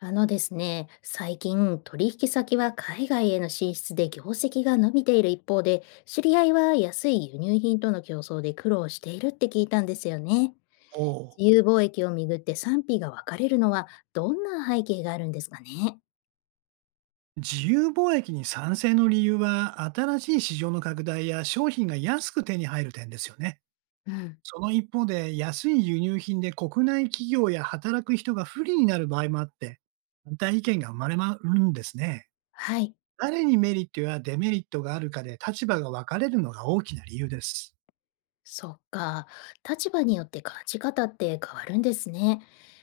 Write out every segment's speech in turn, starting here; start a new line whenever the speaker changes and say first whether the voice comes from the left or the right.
left: あのですね、最近取引先は海外への進出で業績が伸びている一方で、知り合いは安い輸入品との競争で苦労しているって聞いたんですよね。
right: おう。
left: 自由貿易をめぐって賛否が分かれるのはどんな背景があるんですかね？
right: 自由貿易に賛成の理由は、新しい市場の拡大や商品が安く手に入る点ですよね。
left: うん、
right: その一方で、安い輸入品で国内企業や働く人が不利になる場合もあって、反対意見が生まれまるんですね。
left: はい、
right: 誰にメリットやデメリットがあるかで立場が分かれるのが大きな理由です。
left: そっか。立場によって感じ方って変わるんですね。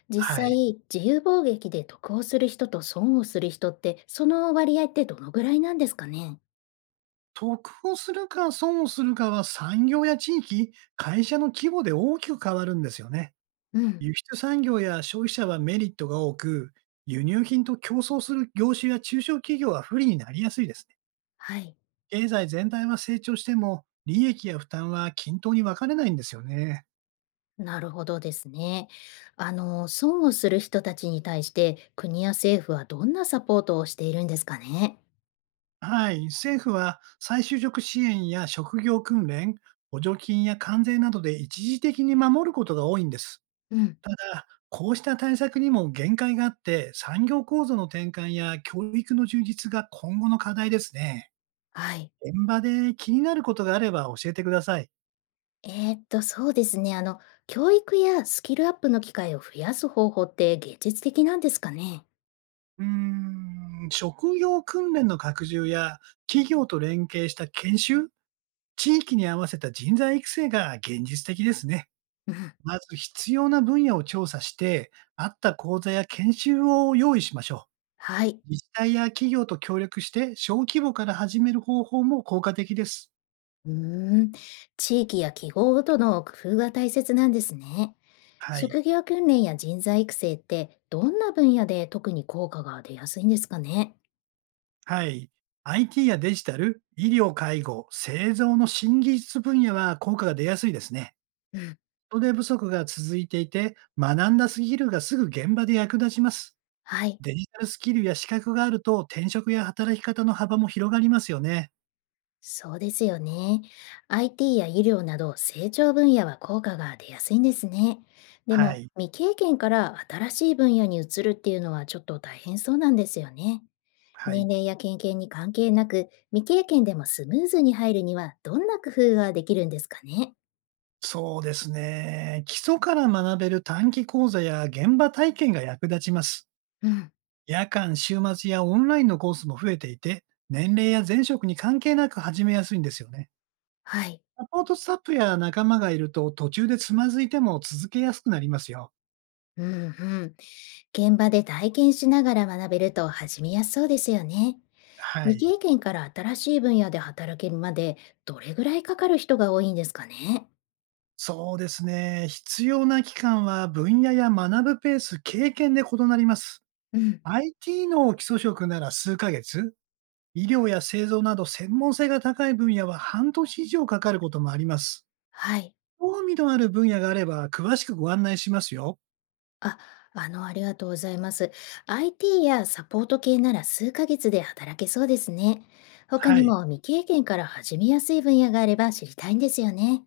left: 実
right: はい。
left: 際、自由貿易で得をする人と損をする人って、その割合ってどのぐらいなんですかね？
right: 得をするか損をするかは産業や地域、会社の規模で大きく変わるんですよね。
left: うん、
right: 輸出産業や消費者はメリットが多く、輸入品と競争する業種や中小企業は不利になりやすいですね。
left: はい。
right: 経済全体は成長しても、利益や負担は均等に分かれないんですよね。
left: なるほどですね。損をする人たちに対して国や政府はどんなサポートをしているんですかね？
right: はい。政府は再就職支援や職業訓練、補助金や関税などで一時的に守ることが多いんです。
left: うん、
right: ただ、こうした対策にも限界があって、産業構造の転換や教育の充実が今後の課題ですね。
left: はい。
right: 現場で気になることがあれば教えてください。
left: そうですね。教育やスキルアップの機会を増やす方法って現実的なんですかね？
right: うーん、職業訓練の拡充や企業と連携した研修、地域に合わせた人材育成が現実的ですね。
left: うん、
right: まず必要な分野を調査して、合った講座や研修を用意しましょ
left: はい。
right: う。自治体や企業と協力して小規模から始める方法も効果的です。
left: うーん。地域や記号ごとの工夫が大切なんですね。
right: はい。
left: 職業訓練や人材育成ってどんな分野で特に効果が出やすいんですかね？
right: はい。IT やデジタル、医療、介護、製造の新技術分野は効果が出やすいですね。
left: うん。
right: 人手不足が続いていて、学んだスキルがすぐ現場で役立ちます。
left: はい。
right: デジタルスキルや資格があると、転職や働き方の幅も広がりますよね。
left: そうですよね。IT や医療など成長分野は効果が出やすいんですね。で
right: は
left: も
right: い。
left: 未経験から新しい分野に移るっていうのはちょっと大変そうなんですよね。
right: はい。
left: 年齢や経験に関係なく未経験でもスムーズに入るにはどんな工夫ができるんですかね？
right: そうですね。基礎から学べる短期講座や現場体験が役立ちます。
left: うん、
right: 夜間、週末やオンラインのコースも増えていて、年齢や前職に関係なく始めやすいんですよね。
left: はい。
right: サポートスタッフや仲間がいると途中でつまずいても続けやすくなりますよ。
left: うんうん。現場で体験しながら学べると始めやすそうですよね。
right: は
left: 未
right: い。
left: 経験から新しい分野で働けるまでどれぐらいかかる人が多いんですかね？
right: そうですね。必要な期間は分野や学ぶペース、経験で異なります。
left: うん、
right: IT の基礎職なら数ヶ月、医療や製造など専門性が高い分野は半年以上かかることもあります。
left: はい。
right: 興味のある分野があれば詳しくご案内しますよ。
left: あ、ありがとうございます。IT やサポート系なら数ヶ月で働けそうですね。他
right: は
left: に
right: い。
left: も未経験から始めやすい分野があれば知りたいんですよね。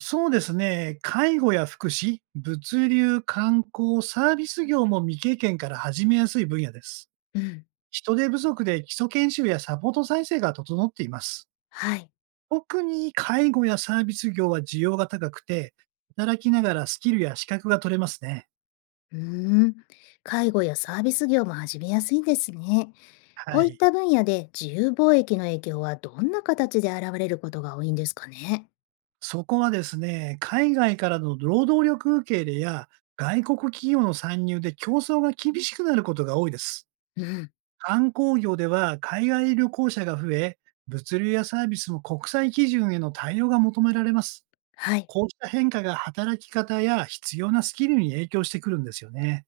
right: そうですね。介護や福祉、物流、観光、サービス業も未経験から始めやすい分野です。
left: うん。
right: 人手不足で基礎研修やサポート再生が整っています。
left: はい。
right: 特に介護やサービス業は需要が高くて、働きながらスキルや資格が取れますね。
left: うーん。介護やサービス業も始めやすいんですね。こ
right: は
left: ういっ
right: い。
left: た分野で自由貿易の影響はどんな形で現れることが多いんですかね？
right: そこはですね、海外からの労働力受け入れや外国企業の参入で競争が厳しくなることが多いです。
left: うん。
right: 観光業では海外旅行者が増え、物流やサービスも国際基準への対応が求められます。
left: はい。
right: こうした変化が働き方や必要なスキルに影響してくるんですよね。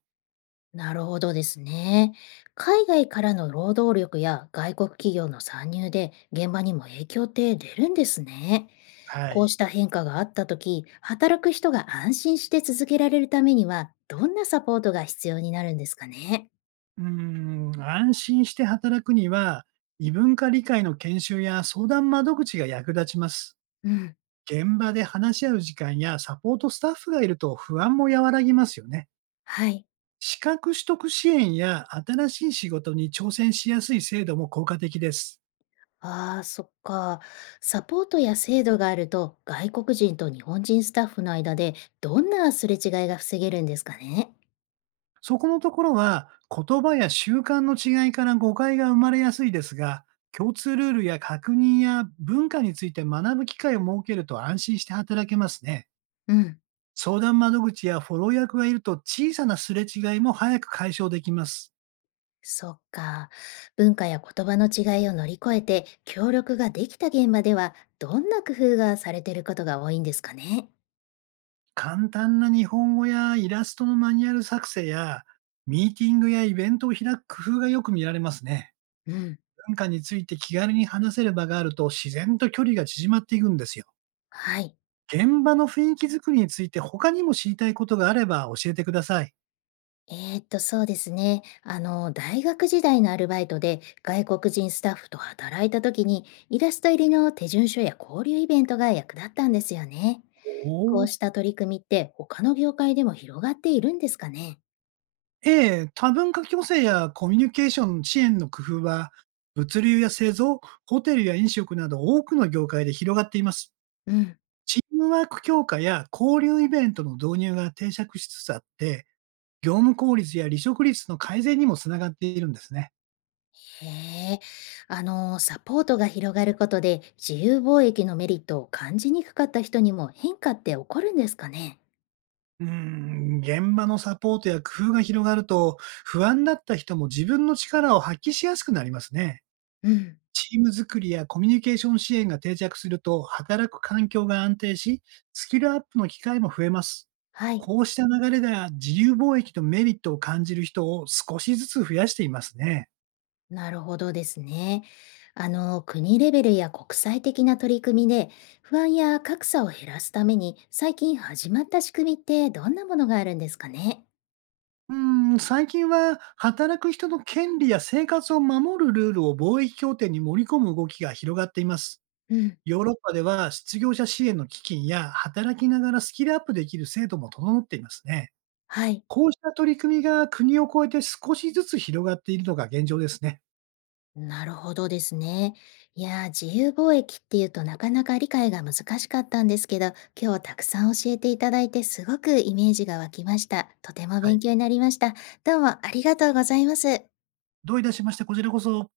left: なるほどですね。海外からの労働力や外国企業の参入で現場にも影響って出るんですね。
right: は
left: こう
right: い。
left: した変化があったとき、働く人が安心して続けられるためには、どんなサポートが必要になるんですかね？
right: うーん、安心して働くには、異文化理解の研修や相談窓口が役立ちます。
left: うん、
right: 現場で話し合う時間やサポートスタッフがいると不安も和らぎますよね。
left: はい。
right: 資格取得支援や新しい仕事に挑戦しやすい制度も効果的です。
left: ああ、そっか。サポートや制度があると、外国人と日本人スタッフの間でどんなすれ違いが防げるんですかね？
right: そこのところは言葉や習慣の違いから誤解が生まれやすいですが、共通ルールや確認や文化について学ぶ機会を設けると安心して働けますね。
left: うん。
right: 相談窓口やフォロー役がいると小さなすれ違いも早く解消できます。
left: そっか。文化や言葉の違いを乗り越えて協力ができた現場ではどんな工夫がされていることが多いんですかね？
right: 簡単な日本語やイラストのマニュアル作成や、ミーティングやイベントを開く工夫がよく見られますね。
left: うん、
right: 文化について気軽に話せる場があると自然と距離が縮まっていくんですよ。
left: はい。
right: 現場の雰囲気づくりについて他にも知りたいことがあれば教えてください。
left: そうですね。大学時代のアルバイトで外国人スタッフと働いた時にイラスト入りの手順書や交流イベントが役立ったんですよね。
right: お
left: こ
right: ー、
left: うした取り組みって他の業界でも広がっているんですかね？
right: ええ、多文化共生やコミュニケーションの支援の工夫は、物流や製造、ホテルや飲食など多くの業界で広がっています。
left: うん。
right: チームワーク強化や交流イベントの導入が定着しつつあって、業務効率や離職率の改善にもつながっているんですね。
left: へえ、サポートが広がることで自由貿易のメリットを感じにくかった人にも変化って起こるんですかね？
right: うーん、現場のサポートや工夫が広がると、不安だった人も自分の力を発揮しやすくなりますね。
left: うん、
right: チーム作りやコミュニケーション支援が定着すると、働く環境が安定し、スキルアップの機会も増えます。
left: はい、
right: こうした流れでは自由貿易のメリットを感じる人を少しずつ増やしていますね。
left: なるほどですね。国レベルや国際的な取り組みで不安や格差を減らすために最近始まった仕組みってどんなものがあるんですかね？
right: うーん、最近は働く人の権利や生活を守るルールを貿易協定に盛り込む動きが広がっています。
left: うん。
right: ヨーロッパでは失業者支援の基金や働きながらスキルアップできる制度も整っていますね。
left: はい。
right: こうした取り組みが国を越えて少しずつ広がっているのが現状ですね。
left: なるほどですね。いやー、自由貿易っていうとなかなか理解が難しかったんですけど、今日はたくさん教えていただいてすごくイメージが湧きました。とても
right: は
left: 勉
right: い。
left: 強になりました。どうもありがとうございます。
right: どういたしまして、こちらこそ。